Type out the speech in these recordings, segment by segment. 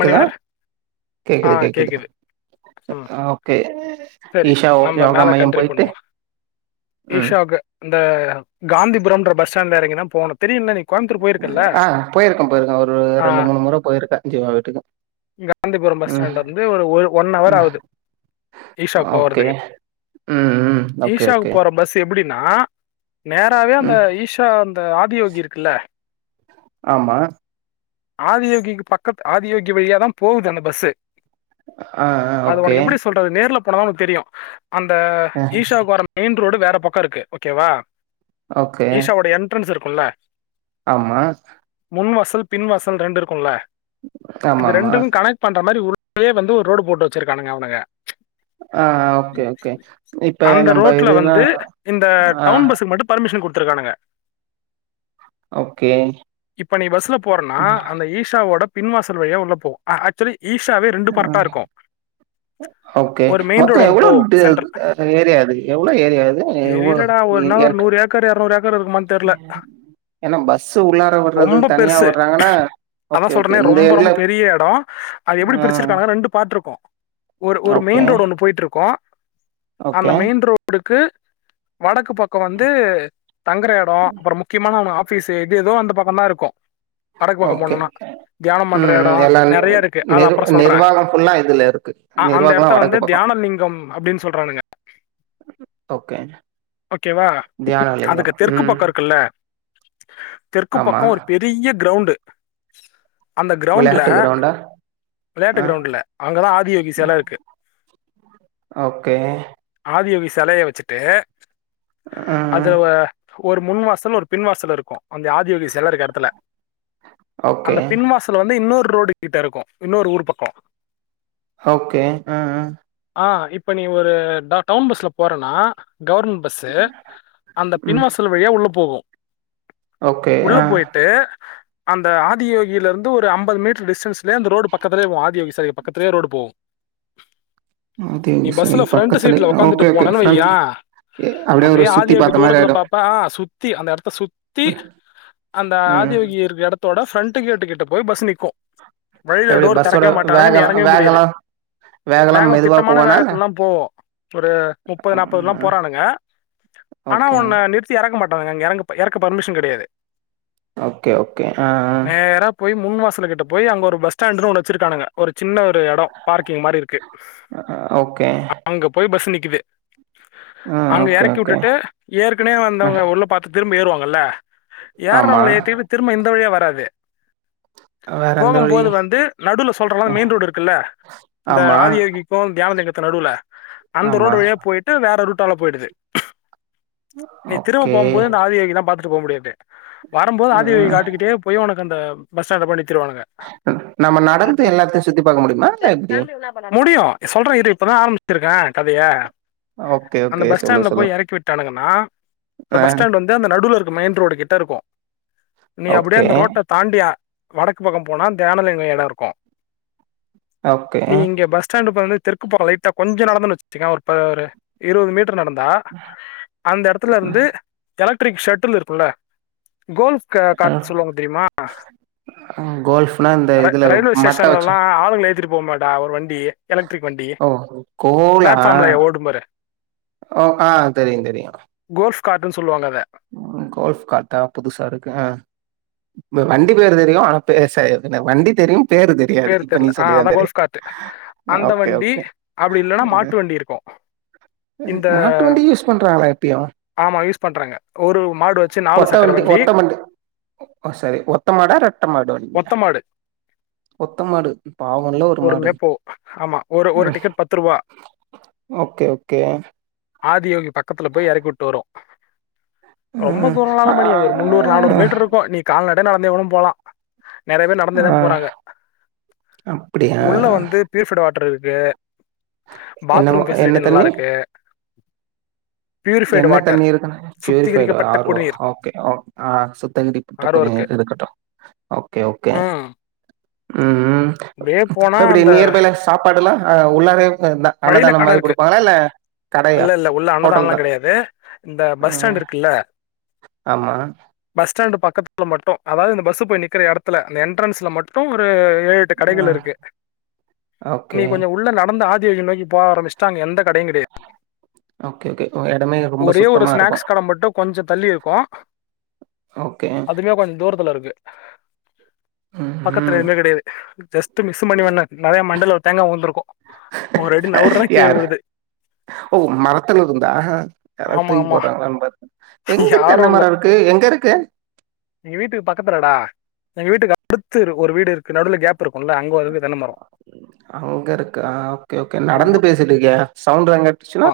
மணி வர கேக்குது கேக்குது ம் ஓகே சரி ஈஷா ஓ நம்ம யோகா மேல மையம் கண்டினியூ போயிட்டு பண்ணுவம் ம் ஈஷியாவுக்கு இந்த காந்திபுரம் என்ற பஸ்ஸ்டாண்ட்ல இறங்கி தான் போனோம் தெரியல நீ கோயம்புத்தூர் போயிருக்கல்ல ஆ போயிருக்கே போயிருக்கே ஒரு ஆ ரெண்டு மூணு முற போயிருக்கே ஜீவா வீட்டுக்கு காந்திபுரம் பஸ் ம் ஸ்டாண்ட்ல வந்து ஒரு ஒன் ஹவர் ம் ஆகுது ஓகே ம் ம் ஓகே ஓகே எப்படின்னா நேராவே அந்த ம் ஈஷா அந்த ஆதியோகி இருக்குல்ல ஆமா ஆதியோகிக்கு பக்கத்து ஆதியோகி வழியாதான் போகுது அந்த பஷ்சு ஆ ஆ அது ஓகே உனக்கு எப்படி சொல்றது நேரில் போன தான் உனக்கு தெரியும் அந்த ஆ ஈஷாவுக்கு வர மெயின் ரோடு வேற பக்கம் இருக்கு ஓகேவா ஓகே ஈஷாவோட என்ட்ரன்ஸ் இருக் குள்ள ஆமா முன் வாசல் பின்வாசல் ரெண்டு இருக்கும்ல இது ஆமாமா ரெண்டு க்கும் கனெக்ட் பண்ற மாதிரி உள் உள்ளயே வந்து ஒரு ரோடு போட்டு வச்சிருக்கானுங்க அவனுங்க ஆ ஓகே ஓகே இப்ப அந்த நம்ப ரோட்ல இதுனா வந்து இந்த ஆ டவுன் பஸ்சுக்கு மட்டும் பர்மிஷன் கொடுத் ருக்கானுங்க ஓகே நா ம். அந்த ஈஷா ஓட பின்வாசல் வழியா உள்ள போகும் ஆக்சுவலி ஈஷாவே ரெண்டு பார்ட்டா ம் இருக்கும் ஓகே ஒரு மெயின் ரோடு மொத்தம் ஒன்று எவ்ளோ போ சென்ட்ரல் ஏரியா அது எவ்வளோ ஏரியா அது தெரியலடா ஒரு நாள் ஒரு நூறு ஏக்கர் இரநூறு ஏக்கர் இருக்குமான்னு தெரியல ஏன்னா பஸ் உள்ளார வர்றது தனியா வர அததான் சொல்றேனே ரொம்ப ரொம்ப பெரிய இடம் அது எப்படி ம் பிரிச்சிருக்காங்க ரெண்டு பார்ட்டு இருக்கும் ஒரு ஒரு ஓகே மெயின் ரோடு் ஒண்ணு போயிட்டு இருக்கும் அந்த ஓகே மெயின் ரோடுக்கு வடக்கு பக்கொ வந்து தங்கர எடொ அப்புறொ முக்கியமான ஒன்னா ஆஃபீஸ்ஸு எது எத்தோ அந்த பக்கொ தா இருக்கு வடக்கு பக்கொ ஓகே போணுனா தியானம் பண்ற ம் எடொ ம் எல்லா நெறைய இருக்கு அது நிர் அப்புறொ சொல்றே நிர்வாகம் ஃபுல்லா இதுல இருக்கு அ அந்த நிர்வாகம்லா எடத்த வந்து வடக்கு பக்கோ தியானலிங்கம் அப்டின்னு சொல்றானுங்க கே ஓகேவா அதுக்கு தெற்கு ம் பக்கோ இருக்குல்ல தெற்கு ஆமா பக்கொ ஒரு பெரிய கிரௌண்ட்டு அந்த கிரவுண்ட்ல விளையாட்டு கிரவுண்டா ஆ வெளையாட்டு கிரவுண்ட்ல அங்கதா ஆதியோகி செல இருக்கு ஓகே ஆதியோகிச் செலைய வெச்சுட்டு அது ம் வ ஒரு முன்வாசல் ஒரு பின்வாசல் இருக்கு அந்த ஆதியோகி செல இருக்க எடத்துல ஓகே அந்த பின்வாசல் வந்து இன்னொரு ரோடு கிட்ட இருக்கு இன்னொரு ஊர் பக்கொ ஓகே அ அ அ இப்ப நீ ஒரு ட டவுன் பஸ்ல போறனா கவர்ம் பஸ்ஸு அந்த ம் பின்வாசல் வழியா உள்ள போகு ஓகே உள்ள ஆ போயிட்டு அந்த ஆதியோகில இருந்து ஒரு அம்பது மீட்டர் டிஸ்டன்ஸ்லயே அந்த ரோடு பக்கத்துலயே போ ஆதியோ செல பக்கத்துலேயே ரோடு போவோ ஆதியோகி செல பக்கத்துலயே உக்காந்துட்டு ஓகே ஓகே போனன்னு ஃப்ரெண்ட் வையேன் ஏ அப்டியே ஒரு சுத்தி பாத்த மாரி ஆயிடு த்தி அந்த எடத்த சுத் தி ம் அந்த ம் ஆதியோகி இருக்க எடத் தொட ஃப்ரண்ட்டு கேட்டு கிட்ட போய் பஸ் நிக்கு வழியில எப்டி டோர் பஸ்ஸோட தெறக்கவே மாட்டானுங்க நீ வேகலா எறங்கவே முடியாது வேகலா வேகலா வேகொ மெதுவா திட்டமான போவனால வேகத்துல்லா போவு ஒரு முப்பது நாப்பது எல்லா போறானுங்க ஆனா ஓகே உன்ன நிறுத்தி எறக்க மாட் டாங்க எறங்க எறக்க பர்மிஷன் கெடையாது ஓகே ஓகே ஹா அ நேரா போய் முன் மாசல் கிட்ட போய் அங்க ஒரு பஸ் ஸ்டான்ட்டுன்னு ஒன்னு வெச்சிருக்கானுங்க ஒரு சின்ன ஒ ரு எடொ பார்க்கிங் மாரி இருக்கு ஆ ஓகே அங்க போய் பஸ் நிக் குது ஆ அங்க ஓகே இறக்கி ஓகே விட்டுட்டு ஏற்கனவே ம் வந்தவங்க உள்ள பார்த்து திரும்ப ஏறுவாங் கல ஆமா ஏரவங்கள ஏதிட்டு திரும்ப இந்த வழியா வர அது வேற எந்த வழி போகும்போது வந்து நடுல சொல்ற மென் ரோடு இருக்குல்ல இந்த ஆமா ஆதியீக்கும் தியான நடுல அந்த ஆமா ரோடு வழிய போயிட் வேற ரூட்டால போயிடுது நீ திரும்ப ஓகே போகும் போது இந்த ஆதி யோகி பாத் த்போ முடியாது வரும்போது ஆதிவழி ம் காட்டுக்கிட்டே போய் உனக் இந்த பஸ்ஸண்டு போய் நிறுத்திவானுங்க நம்ம நடந்து எல்லாத்தையு சுத்தி பாக்க முடியுமா இல்ல எப்டி முடியும் சொல்ற இரு இப்ப தா ஆரம்பிச்சிருக்க கதையா ஓகே அந்த ஓகே பஸ் சொல்லு ஸ்டாண்ட்ல சொல்லு போய் இறக்கி விட்டானங்கன்னா ஆ பஸ் ஸ்டாண்ட் வந்து அந்த நடுல்ல இரு மெயின் ரோடு கிட்ட இருக்கு நீ அப்படியே ஓகே அந்த ரோட்ட தாண்டி வடக்கு பக்கம் போனா தியானலிங்கம் இடம் இருக்கும் ஓகே நீ இங்க பஸ் ஸ்டாண்டு வந்து தெற்கு பக்கோ லைட்டா கொஞ்சம் நடந்த வச்சகோவே பாரே இருவது மீட்ட ர் நடந்தா அந்த இடத்துல இருந்து கலக்ட் ரிக் ஷர்டல் இருக்கும்லா கோல்ஃப் காட அ சொல்லுவாங்க தெரியுமா கோல்ஃப்னா இந்த ர இதுல ரயில்வே மட்ட வச்சு ஸ்டேஷன்லல்லா ஆளுங்கள ஏத்திட் போ மேட்டா ஓர் வ ண்டி எலக்ட்ரிக் வண்டி ஆ பிளாட் ஓ ஆ தெரியும் தெரியும் காட்டுன்னு சொல்வாங்கள்ள கோல்ஃப் காட்டா புதுசா இருக்கு ஆ வண்டி பேர் தெரியும் ஆனா பே ச வண்டி தெரியும், பேரு தெரியாது. பேரு இப்ப நீ தெர்ல ஆ சொல்லி அதா தான் தெரியும். கோல்ஃப் கார்ட் அந்த ஓகே, வண்டி ஓகே. அப்படி இல்லன்னா அ மாட்டு வண்டி இருக்கும் அ இந்த மாட்டு வண்டி யூஸ் பண்றாங்களா இப்பயும்? ஆமா யூஸ் பண்றாங்க ஒரு மாடு வச்சு நாலு ஒத்த சக்கர வண்டி ஒத்த வண்டி ஓ சாரி ஒத்தமாடா ரெட்டமாடு வண்டி ஒத்த மாடு ஒத்த மாடு இப்போ அவங்கள ஒரு மாடு ஆமா ஒரு ஒரு ம் டிக்கெட் பத்து ரூபா ஓகே ஓகே ஆதியோகி பக்கத்துல போய் இறக்கி வுட்டு வரும் ரொம்ப ம். தூரம் நால ஆ மணி அது ஒரு முன்னூறு நானூறு மீட்டர் இருக்கும் நீ கால்நட இல்லேனா [unintelligible] இவனு போலா நெறைய பேர் நடந்துதா ஆ போறாங்க அப்படியா? உள்ள வந்து பீஃப்டுவ பட்டர் இருக்கு என்னமோ பாத்ரூம் என்ன பெசிலிட்டி நல்லா தண்ணி? இருக்கு பியூரிஃபைடு என்ன வாட்டர் தண்ணி இருக்குனே பூரிஃபைடுடா சுத்திகரிக்கப்பட்ட ஆரோவா குடிநீர் ஓகே ஓக் ஆ சுத்தகிரிப்பட்ட ஆரோ இருக்கு குடிநீர் இருக்கட்டு ஓகே ஓகே ம் ம் ம் அப்படியே போனா இப்புடி அந்த நியர்பைல சாப்பாடெல்லா ஆ உள்ளாரே என்ன வழியில அன்னதானோ கடை மாரி இருக்கு குடுப்பாங்களா இல்ல கடையா ஹோட்டல்தான் எது இந்த பஸ் ஸ்டாண்ட் இருக்குல்ல ஆமா பஸ் ஸ்டாண்ட் பக்கத்து ல மட்டு அதாது இந்த பஸ்ஸு போய் நிக்குற எடத்துல அந்த என்ட்ரன்ஸ்ல மட்டும் ஒரு ஏழு எட்டு கடைகள் ம் இருக்கு நீ ஓகே கொஞ்சோ உள்ள நடந்து ஆ [unintelligible] நோக்கி போக ஆம்புச்சுட்டாங்க எந்த கடையு கெடையாது ஓகே ஓகே ஒ எடமே ரொம்ப ஒரே ஒரு சுத்தமா இருக்கு ஸ்நாக்ஸ் கடை மட்டு கொஞ்சோ தள்ளி இருக்கு ஓகே அதுமே கொஞ்ச தூரத்துல இருக்கு ம் பக்கத்துல ம் எதுவுமே கெடையாது ஜஸ்ட்டு மிஸ் மணிவண்ணே நெறயா மண்டைல ஒரு தேங்கா உழுந்துருக்கு யாரு ஓ மரத்துல இருந்தா யாராது ஆமா தூக்கி ஆமா போட்டாங்களான்னு பாத் எங்க யாரு இல்ல தென்னமரோ இருக்கு எங்க இருக்கு எங்க வீட்டுக்கு பக்கத்துலடா எங்க வீட்டுக்கு அடுத்து ஒரு வீடு இருக்கு நடுவுல ஃகேப் அங்க இருக்கு ஆ ஓகே ஓகே நடந்து ஆமா பேசிட்டு இருக்கியா சவுண்டு எல்லா ஆ கேட்டுச்சுனா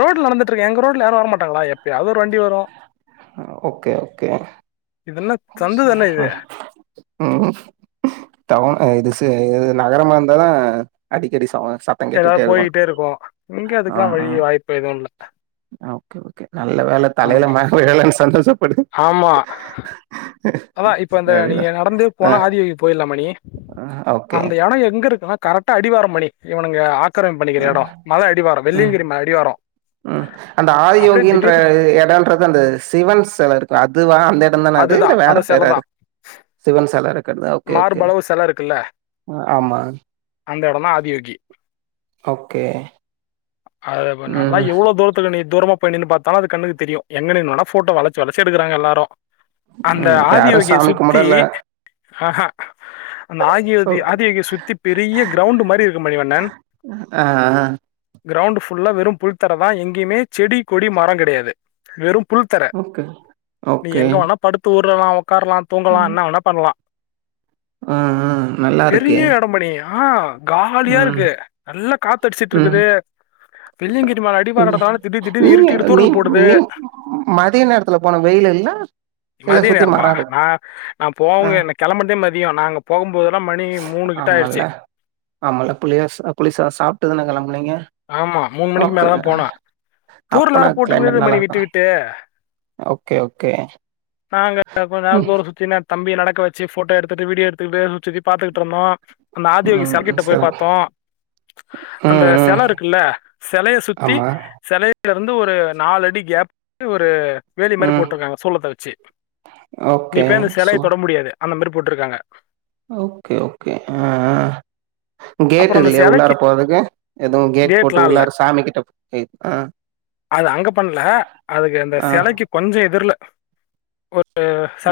ரோட்ல நடந்துட்டு இருக்கே எங்க ரோட்ல யாரும் வர மாட்டாங்கடா எப்பையாவது ஒரு வண்டி வரு ஓகே ஓகே இது என்ன சந்து தானே இது ம் ம் அது செரி இது நகரமா இருந்தாலு அடிக்கடி [unintelligible] எதாவது போயிட்டே இருக்கு இங்க அதுக்கெல்லா ஆமா வழி வாய்ப்பு எதுவு இல்ல ஓகே ஓகே நல்ல வேல தலையில ம் மே இல்லனு சந்தோஷப்படு ஆமா அதா இப்ப இந்த நீங்க நடந்து போனா ஆதி போயிற்லா மணி ஆ ஓகே இப்பதா கரெக்டா அடிவாரோ மணி இவனுங்க ஆத் உக்கரன்ட்பண்ணிக்கிற ம், இடம் மல அடிவார வெள்ளியங்கிரி அடிவார உம் அந்த ஆதியோகின்ற இடன்றது அந்த சிவன் சில இருக்கு அது வாந்தே இட தான அது இல்ல அதுதான் வேற அந்த பெயர சிலை அது தான் சிவன் செல இருக்குறதா ஓகே ஓகே மார்பளவு சிலை இருக்குல்ல ஆமா அந்த இடந்தா ஆதியோகி ஓகே. அது இப்ப நல்லா ம், எவ்ளோ தூரத்துக்கு நீ தூரமா பண்ணி நின்னு பார்த்தாலு அது கண்ணுக்கு தெரியு எங்க நின்னாலு போட்டோ வளைச்சி வளைச்சி எடுக்குறாங்க எல்லாரு அந்த ம். யாரும் ஆதியோகிய சாமி சுத்தி கும்பிடல. ஆ அ அந்த ஆகியோ ஓகே. ஆதியோகிய சுத்தி பெரிய கிரவுண்ட் மாதிரி இருக்கு மணிவண்ணன் ஆ, ஆ. கிரவுண்ட் ஃபுல்லா வெறு புல் தர தா எங்கேயுமே செடி கொடி மரம் கிடையாது வெறு புல் தர ஓகே, நீ ஓகே. எங்க வேணா படுத்து உரு [unintelligible] உட்காரலா தூங்கலா ம். என்ன வேனா பண்ணலா ஆ, ஆ. நல்லா பெரிய இருக்கே. இடம் மணி ஆ காலியா ம், இருக்கு நல்ல காத்து அடிச்சுட்டு ம். இருக்குது பிள்ளிங்கிரி மல அடிவாரட்த் நால தடீர் தடீர்னு நீங்க இருட்டி இடி நீ தூரல் போடுது நீ மதிய நேரத்துல போன வெயில் இல்ல? இல்ல மதிய சுத்தி மரம் ‌நேரம்மா இருக்கா? நா நா போங்க நா கிளம்ன்தே மதிய நா அங்க போ ஒம்போது ஆமால ஆமால புளியஸ் புளிசாத சாப்ட்டு தான கிளம்புனீங்க ஆமா மூணு மணிக்கு மேல தா போன தூரல் வேற அப்பனா போட்டு கிட்டே கிளைமேட் மணி விட்டு நல்லாருக்கும். விட்டு ஓகே ஓகே. நாங்க கொஞ்ச நேர ம் தூர சுத்திட்டே தம் தம்பியா நடக்க வச்சு ஃபோட்டோ எடுத்துட்டு வீடியோ எடுத்துட்டு சுத்தி பார்த்தக்கிட்டு இருந்தோ அந்த ஆதியோகி ம் சர்கிட்ட போய் சரி பாத்தோ அந்த ம் ம் செல இருக் இல்ல சிலைய சுத்தி ஆமா. சிலைய ல இருந்து ஒரு நாலு அடி கேப் ஒரு வேலி மாரி ம் போட்டுருக்காங்க சூளத்த வச்சு நீ ஓகே போய் அந்த சிலைய சு தொட முடியாது அந்த மாரி போட்டுருக்காங்க ஓகே ஓகே ஆ ஆ கேட் அப்புறம் அந்த இல்லியா உள்ளார சிலைக்கு போறதுக்கு எதுவு கேட் போட்டு கேட்லாம் இல்லை உள்ளார சாமிக் கிட்ட ஆ அது அங்க பண்ணல அதுக்கு இந்த ஆ சிலைக்கு கொஞ்ச எதிர்ல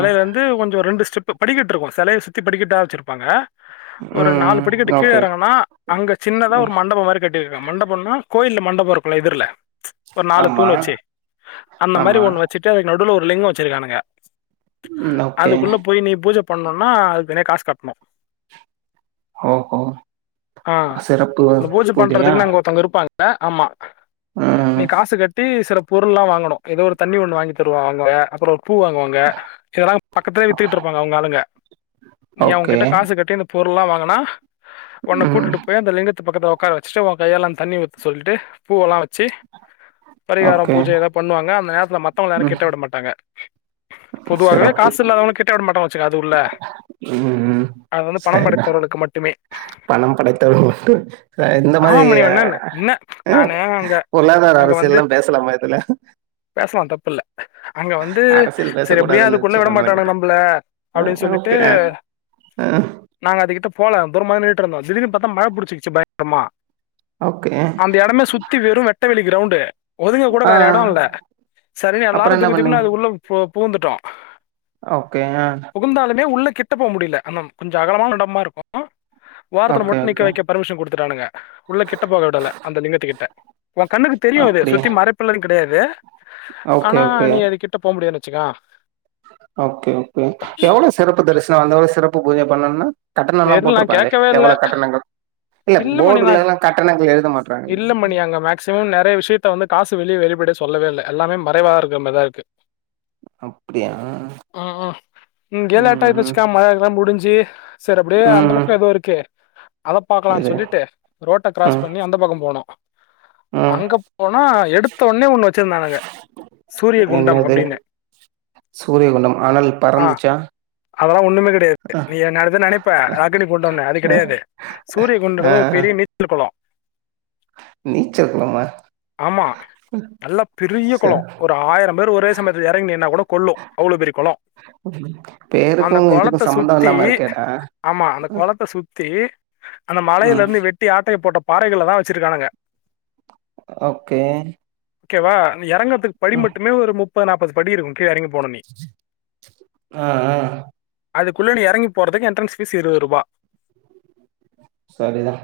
ஆ இருந்து கொஞ்ஜோ ரெண்டு ஸ்டெப் படிக்கட்டு இருக்கு சிலைய சுத்தி படிக்கட்டா வச்சருப்பாங்க ஒரு நாலு ம் படிக்கட்டு ம் கீழே ஓகே. இறங்கன்னா அங்க சின்னதா ஒரு ம் மண்டபம் மாரி கட்ட இருக்க மண்டபம்னா கோயல மண்டபம் இருக்குள்ள எதிர்ல ஒரு நாலு ஆமா தூணு வச்சு அந்த மாரி ஆமா. ஒண்ணு வச்சுட்டு அதுக்கு நடுவுல ஒரு லிங்கம் வச்சிருக்கானுங்க ம் ஓகே. அதுக்குள்ள போய் நீ பூஜ பண்ணும்னா அதுக்கு தனியா காசு கட்டணும் ஓஹோ ஆ. சிறப்பு அந்த பூஜை பூஜயா பண்றதுக்குன்னு அங்க ஒருத்தவங்க இருப்பாங்க. ஆமா நீ காசு கட்டி சிற பொருள்லாம் வாங்கணும் ஏதோ ஒரு தண்ணி ஒன்னு வாங்கி தருவாங்க அப்றோ பூ வாங்குவாங்க இதெல்லா பக்கத்திலே வித்துகுட்டு இருப்பாங்க அவுங்க ஆளுங்க நீங்க ஓகே. அவுங்ககிட்ட காசு கட்டி அந்த பொ ருள் எல்லா வாங்குனா உன்ன ம் கூட்டிட்டு போய் அந்த லிங்கத்து பக்கத்துல உக்கார வச்சுட்டு கையெல்லாம் தண்ணி ஊத்த சொல்லிட்டு பூவெல்லாம் வச்சு பரிகாரம் ஓகே. பூஜ ஏதா பண்ணுவாங்க அந்த நேரம் மத்தவங்கள ம். யாரும் கிட்ட விட மாட்டாங்க பொதுவாவே சிறப்பு காசு இல்லாதவங்கள கிட்ட விட மாட்டாங்க சேரி அது உள்ள ம் ம் அது வந்து பணம் சரிதான் படைத்தவர்களுக்கு மட்டுமே பணம் படைத்தவர் மட்டும் ஆ ஆமா இந்தமாரி மணி என்ன என்ன ஆ நானு அங்க பொல்லாத அங்க வந்து பேசலாம் தப்புல்ல அங்க வந்து அரசியல் செரி எப்டியோ பேசக்கூடாதுன்னு அதுக்குள்ள இருந்துச்சு அதனால விடமாட்டானுங்க கேட்டேன். நம்பள அப்டின்னு அ சொல்லிட்டு ஓகே. அ அ து நாங்க அதுக்கிட்ட போல தூரமாதா நின்னுட்டு இருந்தோம் திடீர்ன்னு பாத்தா மழ புடிச்சிக்கிச்சு பயங்கரமா ஓகே. அந்த எடமே சுத்தி வெறும் வெட் வெட்டவெளி கிரௌண்டு் ஒதுங்க கூட ஆ வேற எடோ இல்ல செரின்னு எல்லாரு அப்புறம் என்ன திபு திபுன்னு பண்ணீங்க? அது உள்ள பு புகுந்துட்டோம் ஓகே ஆ புகுந்தாலுமே உள்ள கிட்ட போ முடியில அந்த கொஞ்ச அகலமான எடமா இருக்கும் ஓரத்துல ஓகே, மட்டு நிக்க ஓகே. வக்க பர்மிஷன் குடுத்துட்டானுங்க உள்ள கிட்ட போக விடல அந்த லிங்கத்துக்கிட்ட ஒன் கண்ணுக்கு தெரியும் அது அப்படியா? சுத்தி மறைப்பு மேரி கெடையாது வே ஓகே, ஆனா ஓகே. நீ அதுக்கிட்ட போ முடியாது ச்சிகா ஓகே ஓகே எவ்வளோ சிறப்பு தரிஸ்னோ அந்தளவு சிறப் பு பூஜ பண்ணுன்னா தெர்ல் நா கேக்கவே இல்ல இல்ல மணி நா போர்டுலலாம் கட்டணங்கள் எழுத மாட்றாங்க. இல்ல மணி அங்க மேக்சிமம் நெறைய விஷ்யத்த வந்து காசு வெளி வெளிப்பட சொல்லவே இல்ல எல்லாமே மறைவா இருக்க மார்தா இருக்கு அப்படியா? ஆ ஆ இங்கே ம், ம். லேட்டாயிடுச்சிக்கா மழயெல்லா முடிஞ்சி செர் அப்டியே அந்த ம். பக்கோ எதோ இருக்கே அத பாக்கலான் எது? சொல்லிட்டு ரோட்ட ம். க்ராஸ் பண்ணி அந்த பக்கோ போனோ ம் அங்க போனா எடுத்தவொன்னே ஒண்ணு வச்சிருந்தானுங்க சூரிய குண்டம் என்னது அப்டின்னு சூரியகுண்டம் அனல் ஆ பறந்துச்சா அதெல்லா ஒண்ணுமே கெடயாது அ நீ [unintelligible] நெனைப்ப அக்னி குண்டோன்னு அது அ கெடையாது சூரிய ஆ குண்டோ [unintelligible] பெரிய நீச்சலு கொளோ அ நீச்சல் குளமா ஆமா நல்லா பெரிய ச கொளோ ஒரு ஆயிரம் பேரு ஒரே சமயத்ல எறங் நின்னா கூட கொள்ளு அவ்ளோ பெரிய கொளோ பேருக்கு அந்த இதுக்கு கொளத்த சம்பந்தோ சுத்தி இல்லாம இருக்கேடா ஆமா அந்த கொளத்த சுத்தி அந்த மலையில ம் இருந்து வெட்டி ஆட்டைய போட்ட பாறைகள்லதா வச்சிருக்கானுங்க ஓக்கே ஓகேவா நீ எறங்க படி மட்டுமே ஒரு முப் பது நாப்பது படி இருக்கு அ அ அது குள்ள நீ எறங்கி போறதுக் எ ன்ட்ரென்ஸ் ஃபீஸ் இருவருபா சரிதா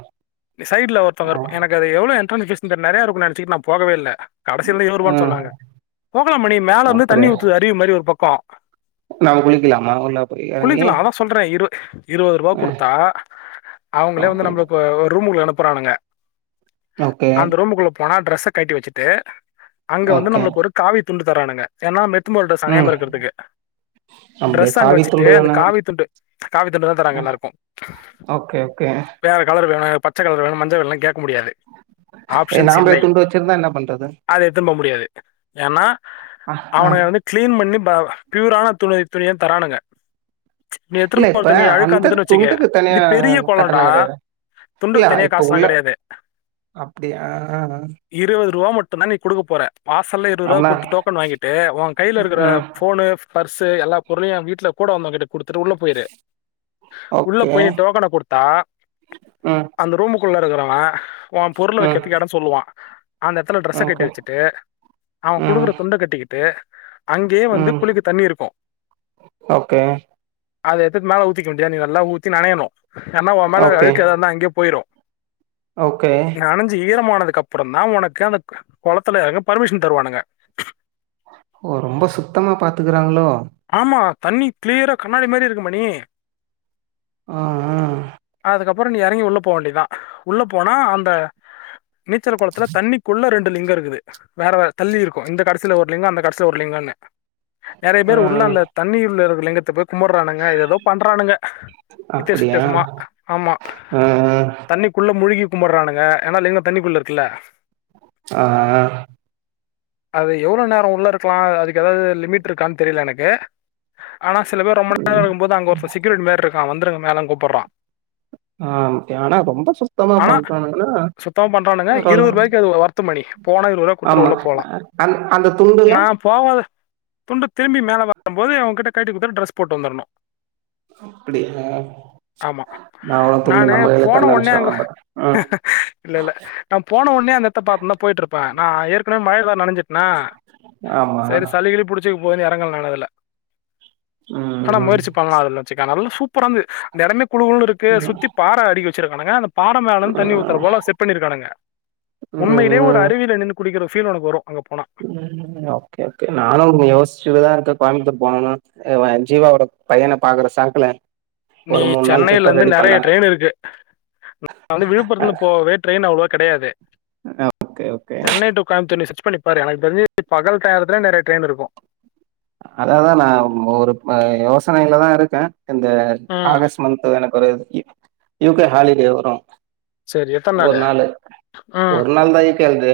சைட்ல ஒருத்தவ்ங்க ஆ இருப்ப எனக்கு அது எவ்ளோ என்ட்ரென்ஸ் ஃபீஸ் இந்த நெறைய இருக்கு நெனச்சிட் நா போகவே இல்ல கடசியில இருவருபானு ம் சொன்னாங்க கோகலமணி மேல இருந்து தண்ணி ஊத்து அருவி மாரி ஒரு பக்கோ நங்க குளிக்கலாமா உள்ள போய் எறங்கி இருவதுருபா ஆ குடுத்தா அவுங்களே வந்து ஓகே நம்ப்ள இப்ப ஒரு ரூம் உள்ள அனு ப்புறானுங்க ஓகே அந்த ரூமுக்குள்ள போனா ட்ரெஸ்ஸ கய்ட்டி வெச்சிட்டு அங்க வந்து ஓகே நம்ளுக்கு ஒரு காவி துண்டு தரானுங்க ஏன்னா மெ த்துன் போற ட்ரெஸ் நெனயாம ம் இருக்குற்துக்கு அப்படியே ட்ரெஸ்ஸ அங்க காவி வெச்சுட்டு துண்டு அந்த தான காவி துண்டு காவி துண்டு தா அ தராங்க எல்லாருக்கு ஓகே ஓகே வேறக்கல வேணும் பச்சைக்கலர் வேணும் மஞ்சள் கலர் வேணும் கேட் முடியாது ஏ ஆப்ஷன்ஸ் நாம்பளே இல்லை துண்டு வச்சிருந்தா என்ன பண்றது அதத எடுத்தும் போக முடியாது ஏன்னா அ ஆ அவனுக வந்து கிளீன் பண்ணி பியூரான துணி துணிய தரானுங்க நீ இல்ல எடுத்துட்டு போற இப்ப தண்ணி அழுக்கா அந்த இருந்ததுன்னு வச்சுக்க துண்டுக்கு தனியா இது பெரிய குளம்டா கட்டணம் கிடையாது துண்டுக்கு இல்ல தனியா இப்ப உள்ள காசுலாம் கிடையாது அப்படியாஹ் த்தா நீ கொடுக்க போற பாஸெல்லாம் இருபதுரூபா கொடுத்து டோக்கன் வாங்கிட்டு உன் கையில இருக்கிற ம் ஃபோனு பர்ஸு எல்லா பொருளையும் என் வீட்டுல கூட வங்ககிடட்டு [unintelligible] உள்ள ஓகே போய் டோக்கனை கொடுத்தா ம் அந்த ரூம் க்குள்ள இருக்கிறவங்க ஓம் பொருளை ம் வைக்கிறதுக்கு இடம் சொல்லுவான் அந்த இடத்துல ட்ரெஸ்ஸை ஓகே கழட்டி வச்சுட்டு அவன் ம் கொடுக்குற துண்டெ கட்டிட்டு கட்டிக்கிட்டு அங்கேயே வந்து ம் குளிக்க தண்ணி இருக்கும் ஓகே அது மேல ஊத்திக்க வேண்டியது நல்லா ஊத்தி நனையணும் ஏன்னா உன் மேல ஓகே அழுக்கு ஏதா இருந்தா அங்கயே போயிரும் ஓகே நனெஞ்சு ஈரமான அதுக்கு அப்புறம் தான் உனக்கு அந்த குளத்துல இறங்க பர்மிஷன் தருவானுங்க ஓ ரொம்ப சுத்தமா பாத்துக்கறாங்களோ ஆமா தண்ணி கிளியரா கண்ணாடி மாதிரி இருக்கு மணி ஆஹ் ஆஹ் அதுக்கப்புறம் நீ இறங்கி உள்ள போகவேண்டிதுதான் உள்ளே போனா அந்த நீச்சல் குளத்துல தண்ணிக்குள்ள ரெண் லிங்க இருக்குது வேற வேற தள்ளி இருக்கும் இந்த கடைசியல ஒரு லிங்கம் அந்த கடைசில ஒரு லிங்கம்னு நிறைய பேரு ஆ உள்ளேஅந்த தண்ணியில் உள்ள லிங்கத் [unintelligible] கும்பிடுறானுங்க ஏதே ஏதோ பண்றானுங்க வித்தியாச அப்டியா வித்தியாசமா ஆமா ஆ தண்ணிக்குள்ளே முழுகி கும்பிடுறானுங்க ஏனா லிங்கம்தண்ணிக்குள்ள இருக்குல்ல ஆஹ் ஆஹ் அது எவ்வளவு நேரம் உள்ளே இருக்கலாம் அதுக்கு ஏதாவது லிமிட் இருக்கான்னு தெரியல எனக்கு ஏ ஆனா சில பேர் ரொம்ப நாள் ம். இருக்கும் போது அங்க ஒருத்தன் செக்யூரிட்டி மாதி இருக்கு ஆஹ் வந்துருங்க மேல கூப்பிடறான் ஆ ஏனா ரொம்ப சுத்தமா ஆனா பண்றாங்கல பரவால பத்துமணி ஆமா அந்த அந்த துண்டுல்லா நான் போகாத துண்டு திரும்பி மேல வ ங்க போயி அவுங்க கிட்ட கழட்டி குடுத்தா ட்ரஸ் போட்டு வந்துடணு அப்டியா ஆமா நா அவ்ளோ துண்டு நானு நம்ம கைல போன தந்த ஒடனே அங்க அனுப்ச்சிருவாங்க பாரு ம் இல்ல இல்ல நான் போன ஒடனே அந்த எடத்தை பாக்கனு போயிட்டு இருப்பே ஆ ஏற்கனவே மழை தான் நெனைஞ்சு னா ஆமா செரி சளி கிளி புடிச்சிக்க போ போயி எரங்கறனாறதல்ல ஆனா ம் ம் முயற்சி பண்லாம் அதுல வச்சுக்க நல்ல சூ சூப்பரா இருந்தது அந்த எடமே குளு குளுன்னு இருக்கு ம் சுத்தி பாறை அடிக்க வச்சிருக்கானங்க அ பாற மேல இந்து தண்ணி ஊத்துற போல செட் பண்ணிருக்கானங்க உண்மையிலே ம் ஒரு ம். அருவியில நின்னு குளிக்குற ஃபீல் உனக்கு வரு ம் ஓகே ஓகே நானு ஒன்னு யோஸ்சிட்டுதா இருக்க கோயம்புத்தூர் போனனா ஜீவாவோட பையனே பாக்குற சாக்குல நீ ஒரு மூணு நாள் சென்னையில ட்ரிப்ப இருந்து ரெடி நெறைய பண்ணலான்னு ட்ரெயின் இருக்கு நா வந்து அ விழுப்புரத்துல போவே ட்ரெயின் அவ்ளவா கெடையாது okay okay Chennai to Coimbatore நீ சேச் கண் பண்ணிப்பாரு ஆனா எனக்கு தெரிஞ்சு பகல் நேரத்துல நெறைய ட்ரெயின் இருக்கு அதா அதா நா ஒரு யோசனையிலதா இருக்கே அந்த ம் ஆகஸ்ட் மந்த் தான ஒரு யூகே ஹாலிடே வரு சரி எத்தன ஒரு நாளு ம் ஒரு நாள் தா க் கேல்து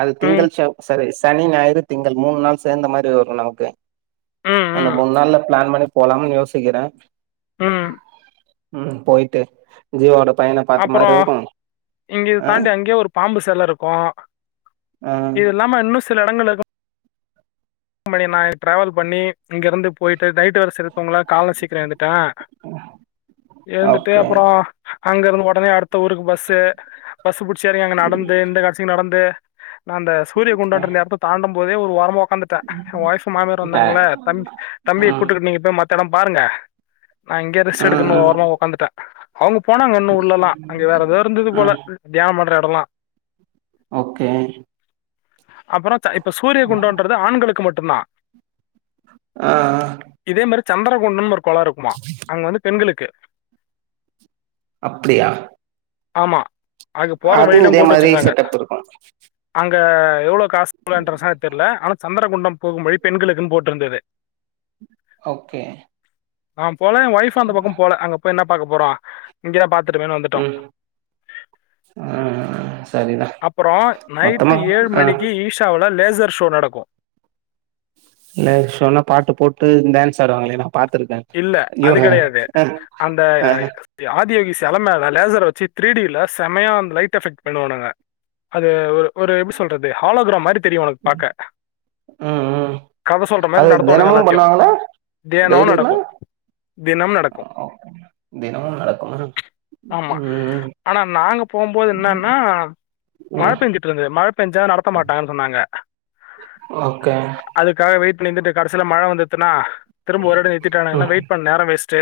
அது ம் திங்கள் செவ் சாரிஸ் சனி ஞாயிறு திங்கள் மூணு நாள் சேந்த மாரி வரும் நமக்கு ம் அந்த ம் மூணு நாள்ல பிளான் பண்ணி போலாம்னு யோசிக்கறே ம் ம் போயிட்டு ஜீவாவோட பையன பாத்த அப்பறோ மாரி இருக்கு இங்கே அ தாண்டி அங்கேயே ஒரு பாம்பு செல இருக்கு இது அ இல்லாம இன்னுஸ் சில இடங்கள் இருக்கு ம் பன்னிருந்தாங்க ட்ரேவல் பண்ணி இங்கிருந்து போயிட் ட்டு டைட்டு வரை செருத்தவங்கள கால்ல சீக்கிர எழுந்துட்டே எழுந்துட்டு ஓகே அப்பறோ அங்க இருந்து ஒடனே அடுத்த ஊருக்கு பஸ்சு பஸ்சு பிடிச்சு எறங்கி அங்க நடந்து இந்த கடசிக்கு நடந்து நா அந்த சூரிய அ. குண்டோன்ற அந்த எடத்த தாண்டம் போதே ஒரு ஓரமா ஒக்காந் எ ஒய்ஃப் மாமியார் ட்டே வந்தாங்கல்ல தம் தம்பிய ம் கூட்டுகிட் நீங்க போய் மத் தடம் பாருங்க நா இங்கேயே ரெஸ்ட் எடுக்கணு ம் ஓரமா ஒக்காந்துட்ட அவங் போனாங்க இன்னு உள்ள எல்லா ம் அங்கே வேற எதோ இருந்தது போல ம் தியானம் பண்ற சொன்னா ஓகே அப்றோ ச்ச இப்ப சூரியகுண்டோன்றது ஆண்களுக் கு மட்டுந்தா ஆ ஆ சந்திரகுண்டம் ஒரு கொளோ இருக்குமா அங்க வந்து பெண்களுக்கு அப்டியா ஆமா அங்க போற அதுவு வழியெல்லாம் இதே மாரி செட்டப் இருக்கு க எவ்ளோவ் காஸ் [inaudible] தெர்ல ஆனா சந்திரகுண்டம் போகும்வழி பெண்களுக்குன் போட்ருந்தது ஓகே நா போல எ ஒய்ஃப் அந்த பக்கோ போல அங்க போய் என்னப் பாக்க போறோ இங்கே பாத் துட்டமேனு வந்துட்டோ ம் ஆ சரிதா அப்றோ நைட்டு மொத்தமா ஏழு ஆ மணிக்கு ஈஷாவுல லேஸ் சர் ஷோ நடக்கு லேட் ஷோன்னா பாட்டு போட்டு டேன்ஸ் ஆடுவாங்களே அதா இல்ல அது கெடையாது அந்த ஆ ஆதியோகி செல மேல லேசர வச்சு த்ரீ டி ல செமயா அந்த லைட் எஃபெக்ட் பண்ணுவானுக அது ஒரு ஒரு எப்டி சொல்றது ஹாலோகிராம் மாரி தெரியு ஒனக் பாக்க ம் ம் கத சொல்ற அது மாரி நடத்துவானுக தினமும் எல்லாத்தியு பண்ணுவாங்களா தியானோ டெய்லியுமா நடக்கு தினம் நடக்கு தினமும் நடக்குமா ஆமா ம் ஆனா நாங்க போம்போது என்னன்னா மழ ம் பேஞ்சிட்ருந்து மழ பேஞ்சா நடத்த மாட்டே சொன்னாங்க ஓகே அதுக்காக வெயிட் பண்ணி இருந்துட்டு கடைசில மழ வந்துட்துன்னா திரும்ப ஒரு டே ஆனா என்ன ம் வெயிட் பண்ண நேர வேஸ்ட்டு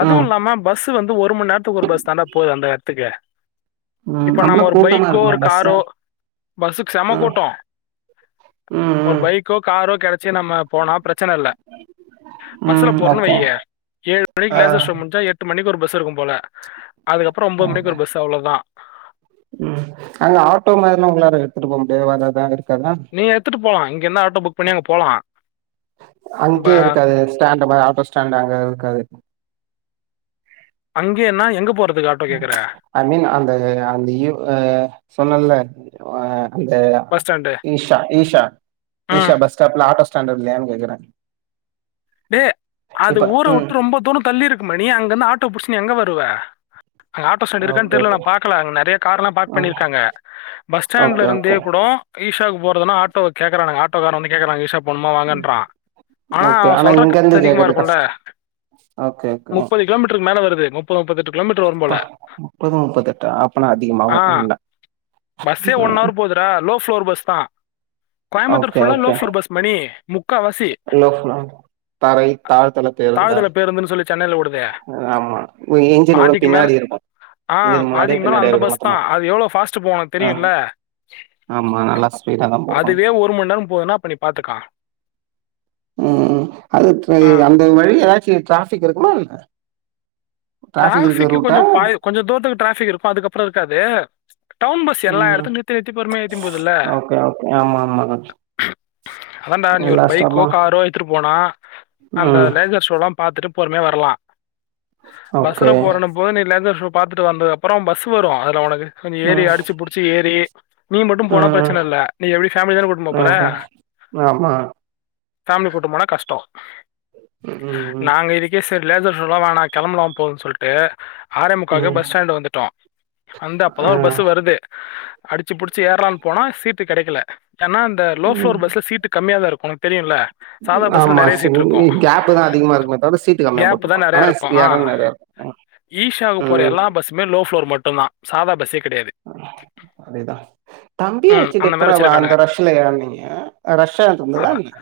அதுவு ம் இல்லாம பஸ் ஸ்சு வந்து ஒரு மண்நேரத்துக்கு ஒரு பஸ் தாண்டா போவுது அந்த எடத்துக்கு ம் இப்போ நம்ப ரொம்ப ஒரு கூட்டமா பைக்கோ இருக்குமே ஒரு பஸ்ல காரோ பஸ்ஸுக்கு செம ம் கூட்டோ ஒரு ம் பைக்கோ காரோ கெடச் ச்சி நம்ப போனா ப்ரச்சன இல்ல ம் பஸ்ல ம் போறோன்னு ஓகே வய்யி ஏழு ஆ மணிக்கு லேசர் ஷோ முடிஞ்சா எட்டு மணிக்கு ஒரு பஸ் இருக்கு போல அதுக்கப்றோ ஒம்போது மணிக்கு ஒரு பஸ்ஸு அவ்ளோதா ம் அங்க ஆட்டோ மாரிலா உள்ளாரா எடுத்துட்டு போவ முடியாதா [unintelligible] நீங்க எத்துட்டு போலா இங்கனா ஆட்டோ புக் பண்ணி அங்க போலா அங்கயே இருக்காது ஸ்டாண்டு மார் ஆட்டோ ஸ்டாண்ட்டு அங்க இருக்காது அங்கேயேன்னா எங்க போறத் ஐ மீன் அந்த அந்த ஈவ் அ சொன்னல்ல வா அந்த பஸ் ஸ்டாண்டு. ஈஷா ஈஷா ம். ஈஷா பஸ் ஸ்டாப்ல ஆட்டோ ஸ்டாண்டு இல்லயான்னு கேக்குறே டே அது இப்ப ம் ஊரவுட்டு ரொம்ப தூரோ தள்ளிருக்கு மணி அங்கிருந்து ஆட்டோ புடிச் நீ எங்க வருவ அங்க ஆட்டோஸ்டேண்ட் ஓகே இருக்கான்தெரில நா ஓகே பாக்கல அங்க நெறையா கார்லா பார்க் ம் பண்ணிருக்காங்க பஸ்ஸ்டாண்ட்ல ஓகே இருந்தே ஓகே கூட ஈஷாகு போறதுனா ஆட்டோ கேக்குறானுங்க ஆட்டோக்காரே வந்து கேக்றாங்க இஷா சும்மா வாங்கன்றா ஆனா ஓகே சொல்ற இங்க காசு இருந்து கேக்குறது அதிகமாருக்குல கஷ்டோ ஓகே ஓகே முப்பது கிலோமீட்ருக்கு மேல வரு முப்பது முப்பத்தெட்டு கிலோமீட்டர் வரும் போல அப்பா முப்பது முப்பத்தெட்டா அப்பனா அதிகமாகு ஆ வேண்டா பஸ்சே ஒன்னவர் போதுறா லோஃப்ளோர் பஸ் சா கோயம்புத்தூர் ஓகே ஃபுல்லா ஓகே லோஃபோர் பஸ் மணி முக்கா வாசி லோ ஃப்ளோர் தரை தாழ்தல பேருந்தா சென்னைல ஓடுதே ஆமா இன்ஜினோட பாதிக்கு மேல பின்னாடி இருக்கு ஆஹ் இன்ஜின் முன்னாடியே பாதிக்கு மேல பின்னாடியே அந்த இருக்கு பஸ்தா மொத்தமா அது எவ்ளோ ஃபாஸ்ட்டு போவு ஒனக்கு ஆ தெரியுல ஆமா நல்லா ஸ்பீடா தா போகு அதுவே ஒரு மண் நேரோ போதுனா அப்ப நீ பாத்துக்க ம் அது ஆ [unintelligible] அந்த வழி எதாச்சு ட்ராஃபிக் இருக்குமா என்ன டிராஃபிக் இருக்க ட்ராஃபிக்கு ரூட்டா கொஞ்ஜோ பாயி கொஞ்ஜ தூரத்துல ட்ராஃபிக் இருக்கு அதுக்கப்றோ இருக்காது டவுன் பஸ் எல்லா ம் எடத்து நிர்த்தி நிர்த்தி பொருமையா ஏத்தின் போதுல்ல ஓகே ஓகே ஆமா ஆமா அதான்டா நீ ஒரு எல்லா பைக்கோ ஸ்டாப்பு காரோ எத்துட்டு போனா அந்த ம் லேசர் சோலாம் பாத்துட்டு பொருமயா வர்லா பஸ்ல ஓகே போறன போ நீ லெதர் ஷோ பாத்துட்டு வந்தது அப்பற பஸ் வரு அதுல உனக்கு அதுல ஏறி ம் அடிச்சு புடிச்சி ஏறி நீ மட்டும் போனா ம் பிரச்சன இல்ல நீ எப்டி ஃபேமிலிதான கூட்னு போ போற ஓகே ஆமா ஃபேமிலி கூட்டு போனா கஷ்ட ம் ம் லேச சொல்ல வேனா கெளம்பலா போன் சொல்ட்டு ஆறேமுக்காகே ம் பஸ் ஸ்டாண்டு வந்துட்டோ வந்து அப்பதா ஆ ஒரு பஸ் வருது ச்சிபுடிச்சு ஏறலான் போனா சீட்டு கெடைக்கல ஏனா இந்த லோ ம் ஃப்ளோர் பஸ்ல சீட்டு கம்மியாதா இருக்கு உனக் தெரியுல்ல சாதா பஸ்ல ஆமா நெறைய சீட் இருக்கு செரி கேப்புதா அதிகமா இருக்குமே தவுஎர சீட்டு கம்மியா போட்ருப்பா ஆனா எட நெறையாருக் ஈஷாக்கு போற எல்லா பஸ்ஸுமே லு லோ ப்ளோர் மட்டும் தான் சாதா பஸ்சே அ அதேதா தம்பியே ம் வெச்சுட்டு அந்த எப்புற மாரி வ வச்சிருக்கானுங்க அந்த ரஷ்ல ஏறுனீங்க அ ரஷ்ஷா தொங்குதா அதா நீங்க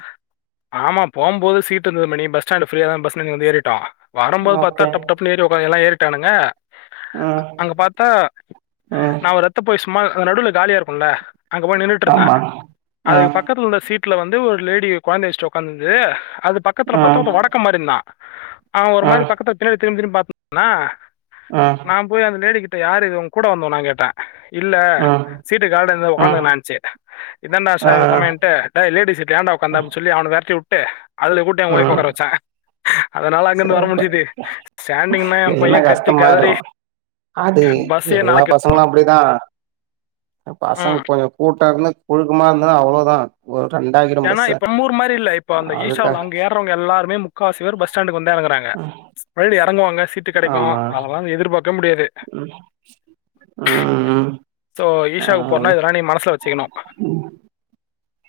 திரு மணி பஸ்டாண்டு ஃபீரியா தா பஸ்ல நின்னு ஏறிட்டோ வரம்போது பாத்தா ஓகே டப் டப்னு ஏறி ஒக்காந்க்கெல்லா ஏறி ட்டானுங்க ம் அங்க பாத்தா ம் நா ஒரு ரத்த போய்ஸ் ம்மா நடுவுல காலியா இருக்குல்ல அங்க போய் நின்னுட்டு இருந்த ஆமா அதுக்கு ம் பக்கத்துல உள்ள சீட் ட்ல வந்து ஒரு லேடி கொழந்தைய வச்சுட்டு ஒக்காந்துருந்தது அது பக்கத்துல பாத்தா ம் ஒர்த வடக்க மாரி இருந்தா ஆ ஒரு மாறி ம் பக்கத்து திரும்பி திரும்பி பாத்துட் [inaudible] ணா ம் நா போய் அந்த லோடிகிட் யாரு இது உங்க கூட வந்தவனானு கேட்டே இல்ல ம் சீட்டு காலிந்து ம் ஒக்காந்துகுநன்சீ இதண்டா ஆ சாமி சமயன்டு டேய் லேடிஸ் சீட்ல ஏண்டா ஓக்காந்த அப்டி சொல்லி அவன வெரட்டி ந்து அல்லு கூப்டு எ ஒய்ஃப்ப ம் ஒக்கார வச்சாசங்ங அதனால அங்கிருந்து வர முஞ்சிது என்ன கஷ்டமாயிடு கதறி அது பஸ்ஸே எல்லா நாளைக்கு பசங்களு அப்புடிதா இந்த பசங்க ம் கொஞ்சொ கூட்டொ இருந்து புழுக்கமா இருந்தா அவ்ளோதா ஒரு ரெண்டாக்கிடு ஏன்னா பஸ்ஸ இப்ப நம்மூர் மாரி இல்ல இப்ப அந்த அதுக்கா ஈஷாவ்ல அங்க ஏறவங்க எல்லாருமே முக்காவாசி பேர் பஸ்ஸாண்டக்கு வந் டறங்குறாங்க ம் மெலடி யார் தங்குவாங்க சீட்டு கடைக்கு ஆமா அவ்ங்கலா அத எதுர்பாக் ம் ம் ம் ஸோ ஆ ஈஷாவுக்கு ம் போறனா இதெல்லாம் நீ மனசில் வச்சுக்கணும்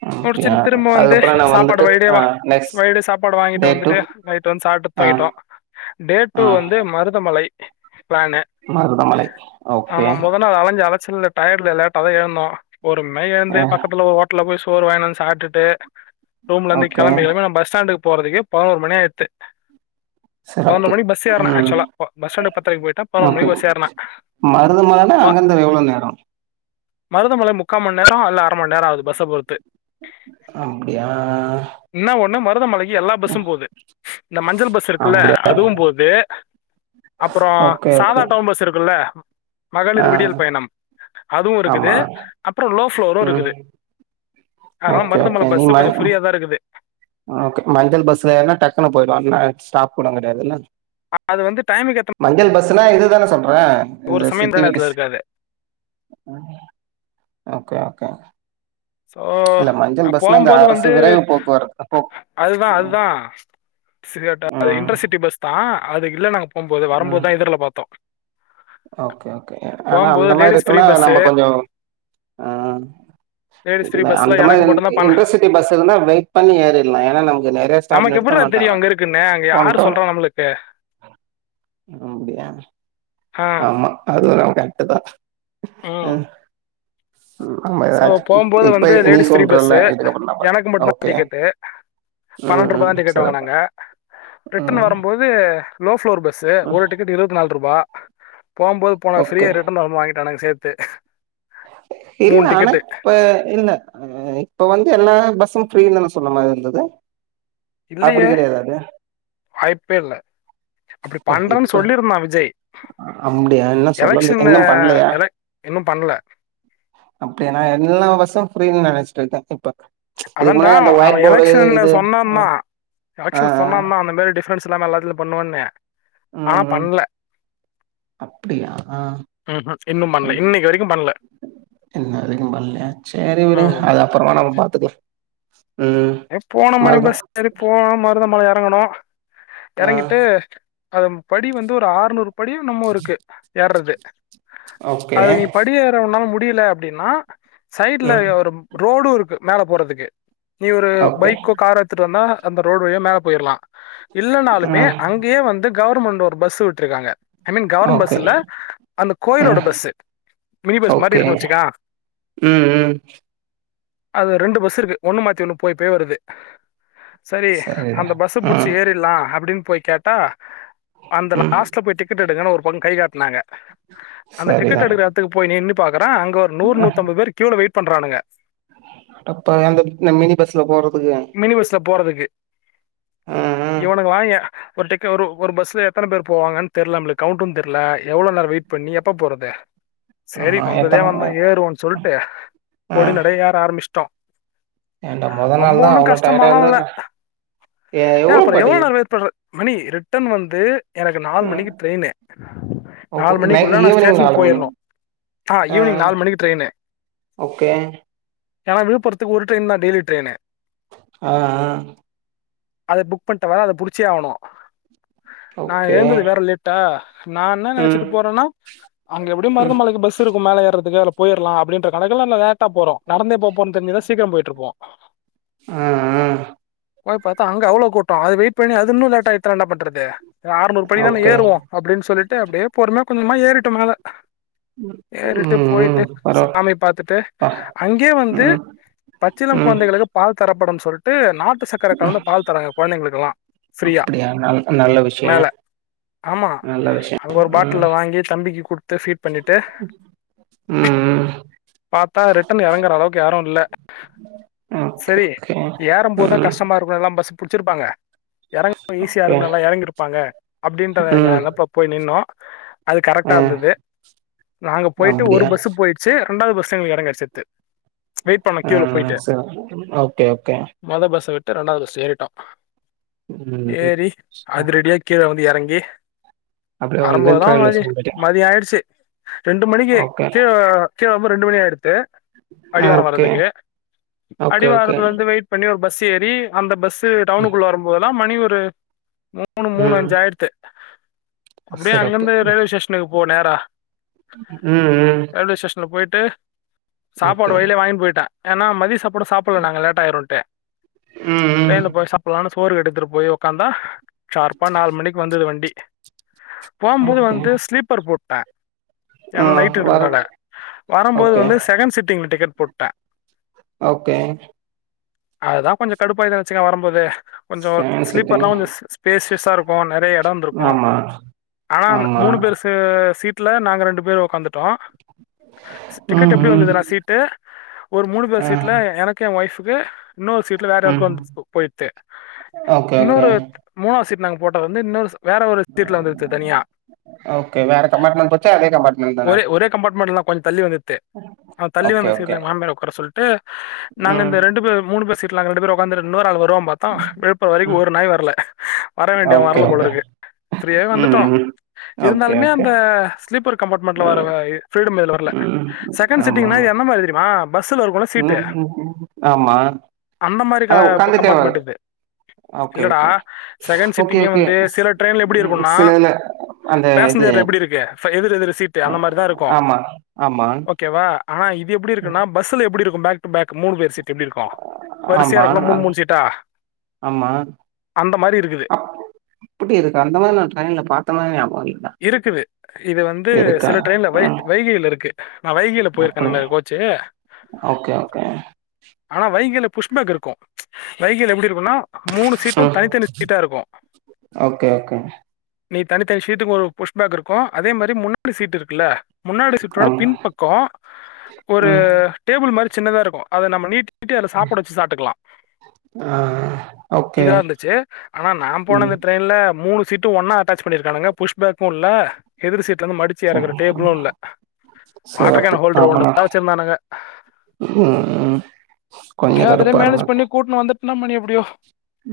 அ அப்டியா முடிச்சுட்டு திரும்ப வந்து அதுக்கப்புறோ நா சாப்பாடு வந்துட்டு வழிலே ஆ வா நெக்ஸ்ட் வழில சாப்பாடு வாங்கிட்டு டே டூ வந்துடு நைட்டு வந்து சாப்டு ஆ தூங்கிட்டோ டே டூ ஆ வந்து மருதமலை ப்ளேனு மருதமலை ஓகே ஆமா மொத நாள் அலஞ்ச அலச்சல்ல டய்ட்ல லேட்டதா எழுந்தோ பொறுமையா ஏந்து ஆ பக்கத்துல ஓட்டல போய் சோறு வாங்கின்ட் வந்ட் சாப்ட்டுட் டே ரூம்ல இந்து ஓகே கிளம்பி களம்பி க நம் பஸ் ஸ்டாண்டுக் போறதுக்கே பதுனோரு மணி ஆய்த்து பதினொரு சிறப்பு மணிக் பஸ் ஏற்ன ம் ஆக்சுவலா பஸ் ஸ்டாண்டு பத்திரக்கு போயிட்டா பதினொரு மணி ஓகே பஸ் ஏற்ன மருதமலனா ப அங்கருந்து எவ்ளோ நேரோ மருதமலை முக்காம நேரோ அல்ல அர மணி நேர ஆவுது பஸ்ஸ பொறுத்து அப்டியா மருதமலை எல்லா பஸ்ஸும் போது இந்த மஞ்சள் பஸ் இருக்குல்ல அப்டியா அதுவு போது அப்புறோ ஓகே சாதா ஓகே டவுன் பஸ் இருக்குல்ல ஆ மகளிர் விடியல் பயணம் அதுவு இருக்குது ஆமா அப்புறோ லோஃப்ளோரு ம் இருக்குது ஓகே ல்ல நீ பஸ்சு ம கொஞ்ச ஃப்ரீயாதா இருக்குது ஓகே மஞ்சள் பஸ்ல ஏர்னா டக்குனு போயிடுலாம்ல ஸ்டாப் கூட கெடையாதுல்ல அது வந்து டைமுக்கு ஏற்ற மஞ்சள் பஸ்னா இதுதானே சொல்ற இந்த ஒரு சமயம் நேரத்தில் சிட்டிவிட்டிஸ் இருக்காது ம் ஓகே ஓகே சோ இல்ல நா மஞ்சள் பஸ்னா இந்த போம்போது அரசு வந்து விரைவு போக்குவரத்து போ அதுதா அதுதா ச ம் இன்டர்சிட்டி பஸ் தா அதுக்கு இல்ல ந போம்போது ம் வரும்போதுதா எதுர்ல பார்த்தோ ஓகே ஓகே ஆனா அந்த மாதிரி லேடிஸ் ஃப்ரீ இருக்குன்னா பஸ் நம்ம கொஞ்சோ ம் லேடிஸ் ஃப்ரீ பஸ்ல அந்த மாரி எனக்கு இ மட்டும்தான் பண்ண இன்டரசிட்டி பஸ் இருந்தா வெயிட் பண்ணி ஏரிலா ஏன்னா நமக்கு நெறயா ஸ்டாப் நமக்கு எப்படி தெரியும் நிறுத்தமாட்டாங்க அங்க இருக்குன்னு அங்க ஒன் யார் டம் சொல்றா நம்மளுக்கு அப்டியா ஆமா அது ந கரட்டுதா ஆ நம்ம சோ ஏதாச்சு போகும்போது இப்ப வந்து நீ லேடிஸ் ஃப்ரீ சொல்றல்ல பஸ்ஸு இதுக்கப்புறோ நா எனக்கு பாத்து மட்டுந்தா ஓகே டிக்கெட்டு ம் பன்னெண்டு ரூபா ம் தா டிக்கெட் சிறப்பு வாங்கனாங்க ரிட்டன் ம் வரும்போது ப்ளோர் பஸ்ஸு ம் ஒரு டிக்கெட் இருபத்நாலு ரூபா போம்போது போன ஃபிரியா ஓகே ரிட்டர்ன் வரும்போது வாங்கிடானங்க சேத்து த்து [unintelligible] இல்ல ஆனா இப்ப இல்ல ஆ இப்ப வந்து எல்லா பஸ்ஸும் ஃப்ரீனு தா சொன்ன மாரி இருந்தது அப்டி இல்லையே கெடையது அது வாய்ப்பே இல்லை அப்படி பண்றேன்னு இப்ப சொல்லியிருந்தான் விஜய் அப்டியா இன்னு சொல்லல எலெக்ஷன் இன்னு பண்ணலையா எலெக் இன்னும் பண்ணல அப்டியானா எல்லா பசு ஃப்ரீனு நெனச்சிட்ருக்க இப்ப இதுக்கு அதான்டா முன்னே இந்த ஒயிட் அவன் போர்டு எலெக்ஷன்ல இது சொன்னான் அ தான் எலெக்ஷன்ல சொன்னா தா அந்த மேரி டிஃப்ரன்ஸ்ல்லா எல்லாத்துலயு பண்ணுவன்னு ஆ ம் ஆனா ம் பண்ல அப்டியா அ இன்னும் பண்ணல இன்னைக்கு வரைக்கும் பண்ணல எல்லாரிக்கு பண்ல சேரி விடுங் ம். அது அப்றமா நம்ம பாத்துக்லா ஏ போன மணி பஸ் சேரி போலாம் மருதமல யா றங்கணு ஆ எறங்கிட்டு அதம் படி வந்து ஒரு ஆர்நூறு படியு என்னமோருக்கு ஏர்றது ஓகே அதுகு படி ஏறவேன்னால் முட் முடில அப்டின்னா ம் சைட்லயு ஒரு ரோடுருக்கு மேல போறதுக்கு நீ ஒரு ஓகே பைக்கோ காரோ எத்துட்டு வந்தா அந்த ரோடு வழியா மேல போயிர்லா இல்லனாலுமே ஆ அங்யே வந்து கவர்மெண்டு ஒரு பஸ்சு வுட்ருகாங்க I mean government bus okay இல்ல அந்த ஆ கோயிலோட பஸ்சு மினி பஸ் மாரி ஓகே இருக்ணு வச்சுக்க ம் ம் அது ரெண்டு பஸ்சு இருக்கு ஒண்ணு மாத் திணு போய் போய் வருது சரி சரிடா அந்த பஸ்ஸ ஆ புட்ச்சி ஏறிர்லா அப்டின் போய் கேட்டா அந்த ம் லாஸ்ட்ல போய் டிக்கெட் எடுங்கனு ஒரு பொண் கை காட்னாங்க அந்த சரிதா டிக்கெட் எடுக்ற எடத்துக்கு போய் நின்னு தரோ அங்க ஒரு நூர் நூத் அம்பது பேர் கீழ வெய்ட் பண்றானுங்க அப்ப அந்த மின் மினி பஸ்ல போறத் மினி பஸ்ல போறதுக்கு ம் ம் இவனுங்க வாய்ங்க ஒரு டெக்கு ஒரு ஒரு பஸ்ஸுல எத்தன பேரு போவாங்கன் தெர்ல நம்ளுக் கவுட்டுன் தெர்ல எவ்ளோ நேர வெயிட் பண்ணி எப்ப போறது சேரி ஆமா வந்ததே எத்தன மண் வந்தோ நேர ஏறுவோன் சொல்ட்டு பொடி நடைய ஏற ஆரபிஷ்ட்டோ வேண்டா ரொம்ப ஓன்னும் கஷ்டமாலாம் இல்ல எ ஏ எவ்ளோ அப்புறம் படி எவ்ளோவு நேரம் வெயிட் பன்றது மணி ரிட்டன் வந் து எனக்கு நாலு ம் மணிக்கு ட்ரெயினு ஓ நாலு நைட் மணிக்குள்ளே நான் ஈவினிங் ஸ்டேஷனுக்கு நாலு மணி போயிடணும் ஆஹ் ஆ ஈவினிங் நாலு மணிக்கு ட்ரெயினு ஓகே ஏனா விழுப்புரத்துக்கு ஒரு ட்ரெயின் தா டெய்லி ட்ரெயினு ஆஹ் ஆஹ் அத புக் பண்ணிட்டவா அத புடிச்சே ஆகணும் நா ஓகே ஏழுந்தது வேற லேட்டா நா என்ன ம் நினைச்சிட்டு போறேன்னா அங்க எப்படியும் ம் மருதமலைக்கு பஸ் இருக்கும் மேல ஏறுதுக்கு போயிர்லா அப்டின்ற கணக்கல்லான்ன லேட்டா போறோ நடந்தே போபோனு தெரிஞ்சிருந்தா சீக்கிரம் போயிட்டு இருப்போம் அஹ் அஹ் போய் பாத்தா அங்க அவ்ளோ கூட்டோ அது வெய் அப்ப என்ன அது இன்னும் லேட் ஆயிட்டுனா என்ன பன்றது ஆ அறுநூறுபடி தான ஓகே ஏறுவோம் அப்டினு சொல்லிட்டு அப்டியே பொறுமயா கொஞ்ச கொஞ்சமா ஏ வீட்டு மேல ஏறிட்டு ம் போயிட்டு ம் பரவா சாமி பாத்துட்டு அங்யே வந்து ம் பச்சிளம் ம் குழந்தைகளுக்கு தரப்படுன் சொல்ட்டு நா நாட்டுச்சக்கர ம் கலந்த பால் தராங்க குழந்தைங்களுக்குல்லா ஃபீரியா அப்டியா நல் நல்ல விஷயோ மேல ஆமா நல்ல விஷயோ அங்க ஒரு பாட்டில்ல ம் வாங்கி தம்பிக்கி குடுத்து ஃபீட் பண்ணிட்டு ம் ம் பாத்தா ரிட்டன் எறங்குற அளவுக்கு யாரு இல்ல, ஓகே சேரி ஓகே ஏறும்போதுதா ம் கஷ்டமா இருக்குனு எல்லா பஸ் புடிச்சிருப்பாங்க எறங்க ரொம்ப ஈஸியா ஓகே இருக்குனு எல்லா எறங்கிருப்பாங்க அப்டின்ற ம் நெனப்புல போய் நின்னோ அது கரெக்டா ஆ இருந்தது நாங்க போயிட்டு ஒரு அப்டியா பஸ்ஸு போயிடுச்சி ரெண்டாவது பஸ்ல எங்களுக்கு எடம் கெடச்சிருத்து ஆ சரி ஓகே ஓகே ட்ட ரெண்டாவது பஸ் ஏறிட்டோ ம் ம் ஏறி அதுரடியா கீழ வந்து எறங்கி ஏ அப்டியே ஒடனே வரம்போதுதான் ட்ரையல் மதி வச்சுட்டு போய்ட்டே மதிய ஆயிடுச்சி ரெண்டு மணிக்கி ஓகே கீழ கீழ வரும்போ ரெண்டு மணி ஆயிடுத்து ஆ அடிவார ஓகே வர்றதுக்கு ஓகே ஓகே அடிவாரத்துல வந்து வெயிட் பண்ணி ஒரு பஸ் சேரி அந்த பஸ் [unintelligible] ம் டவுனுக்குள்ள வரும்போதல்லா எல்லா மணி ஒரு மூணு மூணு ம் அஞ்சு ஆய்டுத்து அப்டியே சிறப்பு அங்கருந்து ரயில்வே ஸ்டேஷனுக்கு போ நேரா ம், ம் பொய்ட்டு சாப்பாடு ஓகே வயிலே வாங்கின் பொயிட்டே ஏன்னா மதிய சாப் பாடு சாப்புல்ல நாங்க லேட் ஆயிருன்ட்டு ம் ம் ட்ரெயின்ல போய் சாப்புல்லான்னு சொ போருவ எடுத்துட்டு போய் உக்காந்தா ஷார்பா நால் மணிக்கு வந்துது வண்டி போம்போது ஓகே வந்து ஸ்லீப்பர் போட் த ஆ ஏன்னா வர நைட்டுன்றதுனால வரம்போது ஓகே வந்து செகண்ட் சிட்டி ங்ல டிக்கெட் போட்ட ஓகே அதான் கொஞ்சம் கடுப்பாய்ட்டன் வச்சுக்கேன் வரம் போது கொஞ்சம் செவன் சிட்டிங் ஸ்லீப்பர்ல்லாம் கொஞ்சம் ஸ் ஸ் ஸ்பேசியஸா இருக்கும் நெறைய இடம் இருந்திருக்கும் ஆமா ஆனா அந்த ஆமா மூணு பேரு ஸி சீட் ட்ல நாங்க ரெண்டு பேர் ஒக்காந்துட்டோம் ஸ் டிக்கெட் ம் எப்டி ம் வந்தது நா சீட்டு ஒரு மூணு பேர் ஆ சீட்ல எனக்கு ஏ ஒய்ஃப் [unintelligible] இன்னொரு சீட்ல வேற யாருக்கோ ம் வந்து போயித்து ஓகே ஓகே இன்னொரு மூணாவ் சீட் நாங்க போட்டது வந்து இன்னொரு ச ஓகே வேற கம்பார்ட்மெண்ட் போச்சா அதே கம்பார்ட்மெண்ட் தானா [unintelligible] கொஞ்ச தள்ளி வந்துது தள்ளி வந்த ஓகே சீட்ல ஓகே எங்க மாமியார ஒக்கார சொல்ட்டு நாங்க இந்த ம் ரெண்டு பேர் மூணு பேர் சீட்டு ல நாங்க ரெண்டு பேரும் ஒக்காந்துரு இன்னொரு ஆளு வரும் வருவாம் பாத்தா விழுப்புரம் வரைக்கும் ம் ஒரு நாய் வரல வர வேண்டிய ஓகே ஓகே வரலபோலருக்கு ஃப்ரீயாவே ம் வந்துட்டோம் ம் ஓகே இருந்தாலுமே ஓகே அந்த ஸ்லீப்பர் கம்பார்ட்மெண்ட்ல வர ம் ஃபீரீடம் இதுல வரல ம் சகண்ட் ஆமா ஆமா சி்ட்டிங்னா என்ன மாதிரி தெரிமா ஆம் பஸ்ஸுல இருக்குல சீட்டு ம் ம் ம் ஆமா அந்த மாரி க அதா உக்காந்துட்டே வரு கம்பார்ட்மெண்ட் இது ஓகே இல்லடா ஓகே செகண்ட் ஓகே சீட்டிங்கே ஓகே வந்து சில ட்ரெயின்ல எப்டி ம் இருக்குனா சிலதுல அந்த இது பேசஞ்சர்ல எப்டி இருக்கு ஃப எதிர் எதிர் சீட்டு அ, அந்த மாரி தான் இருக்கு ஆமா ஆமா ஓகேவா ஆனா இது எப்டி இருக்குன்னா பஸ்ஸுல எப்டி இருக்கு பேக் டு பேக் மூணு பேர் சீ்ட்டு எப்டி இருக்கும் வரிசையா ஆமா இருக்கும்ல அ மூணு மூணு சீட்டா ஆமா அந்த மாதிரி இருக்குது அப் அப்டி இருக்கா அந்த மாரி நான் ட்ரெயின்ல பாத்தமாரி நியாப இருக்குது இது வந்து இருக்கா சில ட்ரெயின்ல வை ம் வைகில இருக்கு நான் வைகில போயிருக்கேன் இந்த அப்படி மாரி கோச்சு ஓகே ஓகே ஆனா வைகில புஷ்பேக் இருக்கு ச் வைகில எப்டி இருக்குனா மூணு ம் சீட்டும் தனித்தனி சீட்டா இருக்கு ஓகே ஓகே நீ தனித்தனி சீ சீட்டுக்கு ஒரு புஷ்பேக் இருக்கு அதே மாரி முன்னாடி சீட் இருக்குல முன்னாடி சீட்டோட ஆமா பின் பக்கோ ஒரு ம் டேபிள் மாரி சின்னதா இருக்கு அத நம்ம நீட் டி அதுல சாப்பாடு வச்சு சாப்ட்டுக்கலா ஆ ஓகே இதா இருந்துச்சு ஆனா நா போன ம் இந்த ட்ரெய்ன்ல மூணு சீட்டு ஒன்னா அட்டாச் பண்ணி இருக்கானுங்க புஷ்பேக்கும் இல்ல எதிர்சிட் லருந்து மடிச்சி எறக்குற டேபுலும் இல்ல வாட்டர் சிறப்பு கேன் ஹோல்டர் ஒன்னு ஆமாண்ணா தா வெச்சிருந்தானுங்க ம் கொஞ்சோ அப்டியே அதுலயே கடுப்பா மேனேஜ் இருந்தது பண்ணி கூட்டினு வந்துட் இன்னாமா நீ எப்டியோ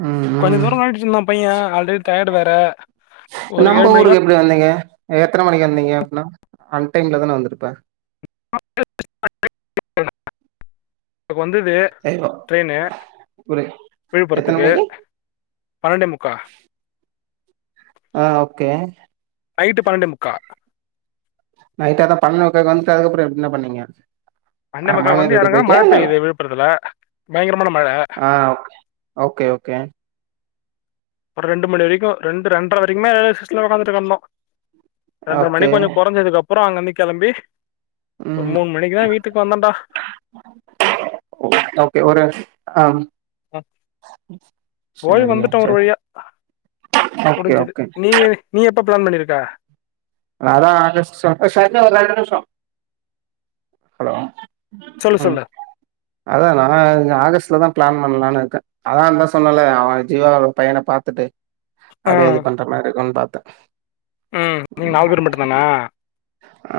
ம் கொஞ்சோ ம் தூரோ [unintelligible] இருந்தா பையே ஆல்ரெடி டயர்டு வேற த ஒரே நம்ப ஊருக்கு எப்டி வந்தீங்க க எத்தன மணிக்கு வந்தீங்க அப்பனா அன் டைம்ல தானே வந்திருப்பே [inaudible] இப்ப வந்தது ஐயோ ட்ரெயினு புரி எத்தன விழுப்புரத்துக்கு மணிக்கு பன்னெண்டே முக்கா ஆ ஓகே நைட்டு பன்னெண்டே முக்கா நைட் அதான் பன்னெண்டே முக்காக்கு வந்துட்டு அதுக்கப்புறம் என்ன பண்ணீங்க பன்னெண்டே ஆ முக்காலுக்கு மாமியார் வந்து வீட்டுக்கு எறங்குறோ மழ போயிட்டியா இல்ல பெய்யுது விழுப்புரத்துல பயங்கரமான மழ ஆ ஓகே ஓகே அப்றோ ரெண்டு மணி வரைக்கும் ரெண்டு ரெண்டரை வரைக்குமே ரயில்வே ஸ்டேஷன்ல ஒக்காந்துட்டு கெடந்தோம் ரெண்ர ஓகே மணிக்கு கொஞ்சோ கொறஞ்சதுக்கு அப்புறோ அங்கந்து கெளம்பி ஒரு ம் மூணு மணிக்குதா வீட்டுக்கு வந்தேன்டா ஓகே ஒரு ஆ போய் சரியா வந்துட்டோம் ஒரு சரி வழியா ஓகே முடிஞ்சிது ஓகே நீ நீ எப் எப்ப பிளான் பண்ணியிருக்க. அதான் ஆகஸ்ட் சொன் ஹலோ சொல்லு உம் சொல்லு அதான் நா இந்த ஆகஸ்ட் டுல தான் பிளான் பண்லாம்னு இருக்கேன் அதான் அதான் சொன்னல்ல அவ ஜீவான் ஒரு பையன பாத்துட்டு ஆ அப்டியே இது பண்ற மாரி இருக்கோன் பாத் ம் நீங்க நாலு பேர் மட்டும் தானா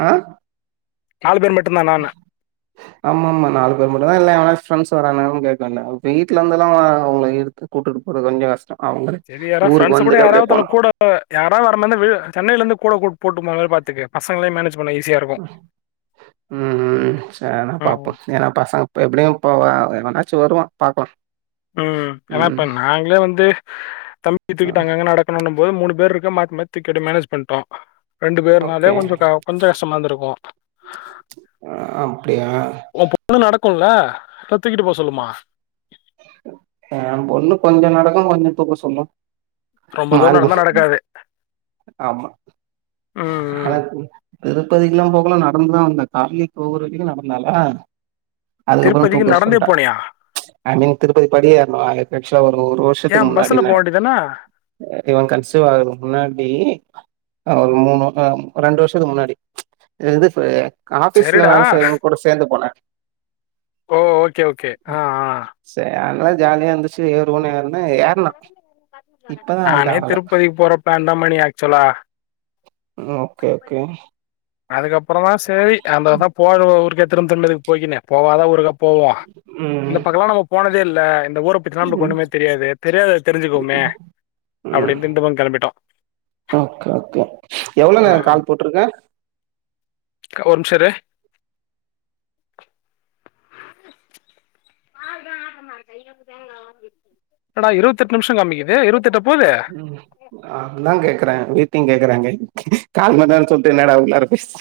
ஆஹ மட்டும்தானான்ன ஆமா ஆமா நாலு பேர் மட்டும் தான் இல்லனா எவனாது ஃப்ரெண்ட்ஸ் ஃப்ரெண்ட்ஸ் வரானுங்களானு கேக்க வந்தே வீட்டுல இருந்துல்லாம் அவுங்கள இழுத்து கூட்டிட்டு போறது கொஞ்சோ கஷ்டோ அவங்களே சேரி யாராவது ஊருக்கு ஃப்ரெண்ட்ஸ் கூட வந்துட்டு அப்டியே யாராவது தன்ன போனு கூட யாராவது வாரா மாரி இந்தா வீ சென்னையில இருந்து கூட கூட் பூட்டுபோதே பாத்துக்க பசங்களையு மேனேஜ் பண்ண ஈஸியா இருக்கு ம்ம் சேர்னா ம் பாப்பு ஏன்னா பசங்க எப்டியு போவ வெ வனாச்சு வருவா பாக்லா ம் எனா இப்ப நாங்ளே வந்து தம்பி துக்கிட்டு ம் அங்கங்க நடக்கணு பொது மூணு பேர் இருக்க மாத் மாத்தி துக்கி அடே மேனேஜ் பண்ட்டோ ரெண்டு ஓகே பேர்னாலே கொஞ்ச கொஞ்ச கஷ்டமா இருந்துருக்கு அ அப்டியா ஒ பொண்ணு நட ற்க்குல்ல இல்ல தூக்கிட்டு போ சொல்லுமா ஏ பொண்ணு கொஞ்ச நடக்கு கொஞ்ச தூக்க சொல்லு ரொம்ப தூரோ மாரி புள்ள நடந்தா நடக்காது ஆமா ம் ம் அழாதுபுள் திருப்பதிக்குல்லா போகுன நடந்துதா வந்த கால்யே தூங்குற வரிக்கு நடந்தால திருப்பதிக்கு நடந்தே போனியா ஆ மீ திருப்பதி படி ஏற்ணோ ஆலே பெட்றோ ஒ ஒரு ஏ வர்ஷத்துக்கு முன்னாடி பஸ்ல போ நென வேண்டியதான இவ கன்சிவ் ஆவற்துக்கு முன்னாடி அ ஒரு மூணு ரெண்டு வர்ஷத்துக்கு முன்னாடி அ இது ஃப்பு காஃபீஸ்ல சரிடா வேல செய்றவங்க கூட சேந்து போலான் ஒ ஓகே ஓகே அ அ சேர் அனால ஜால்யா இந்துச்சு ஏறுவோன் ஏற்ன் இது நானே ஆகல திருப்பதிக் போற ப்ளான் ந்தா மணி ஆக்சுலா ம் ஓகே ஓகே அதுக்கப் அப்புறந்தா சேரி அந்ததா [unintelligible] ஊருக்கே திரும் தின்னறிம் போய்கினு போவாத ஊருகா போவ்வா இந்த ம் பக்கலா நம்ம போனத் தே இல்ல இந்த ஊர பத்திலா நமளுக்கு ம் ஒன்னுமே தெரியாதே தெரியாத தெரிஞ்சுக்கோமே ம் அப்புடின்ட்டு இந்த பங் களம்பிட்டோ ஓகே ஓகே எவ்ளோ நேரோ ம் கால் போட்ருக்க க ஒர் நிம்ஷ இரு டடா இர்வத்தெட் நிம்ஷ கம்க்கிது இருவத்தெட்டப் ம் அதுதா கேக்குற வீட்டிங் கேக்குறாங்க கால்மன்னேர் சொல்ட்டு என்னாடா இவ்ள்னேர பேஸ்ச்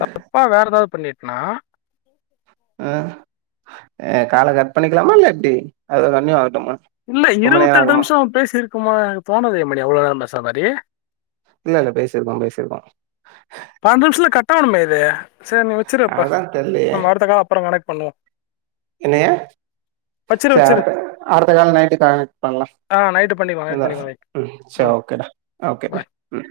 தப்பா வேற எதாவ்து பண்ணி நா அ கால கட் பண்ணிக்லாமா இல்லா எப்டி அத வென்யு வர்ட்டுமா இல்ல இருவத்தெட்டு நிமிஷ்ம் பேசிரு சுமா போன வையி மணி அவ்ளோ நேரோ பேசுன மாரி இல்ல இல்ல பேசிருக்கோ பேசிருக்கோ பன்னெண்டு நிம்ஷத்துல கட்ட ஆணுமே இது சேர் நீ வச்சுரு அப்ப அதா நாம அடுத்த கால் அப்புறோ கனெட் பண்ணுவோ என்னையா சேரி அடுத் அடுத்த கால் நைட்டு கானெக்ட் பண்லா ஆ நைட்டு பண்ணிக்கலாம் நைட் இல்ல பண்ணிக்கலாம் வை. ம் ஆ சேரி ஓகேடா ஓகே பாய் ம்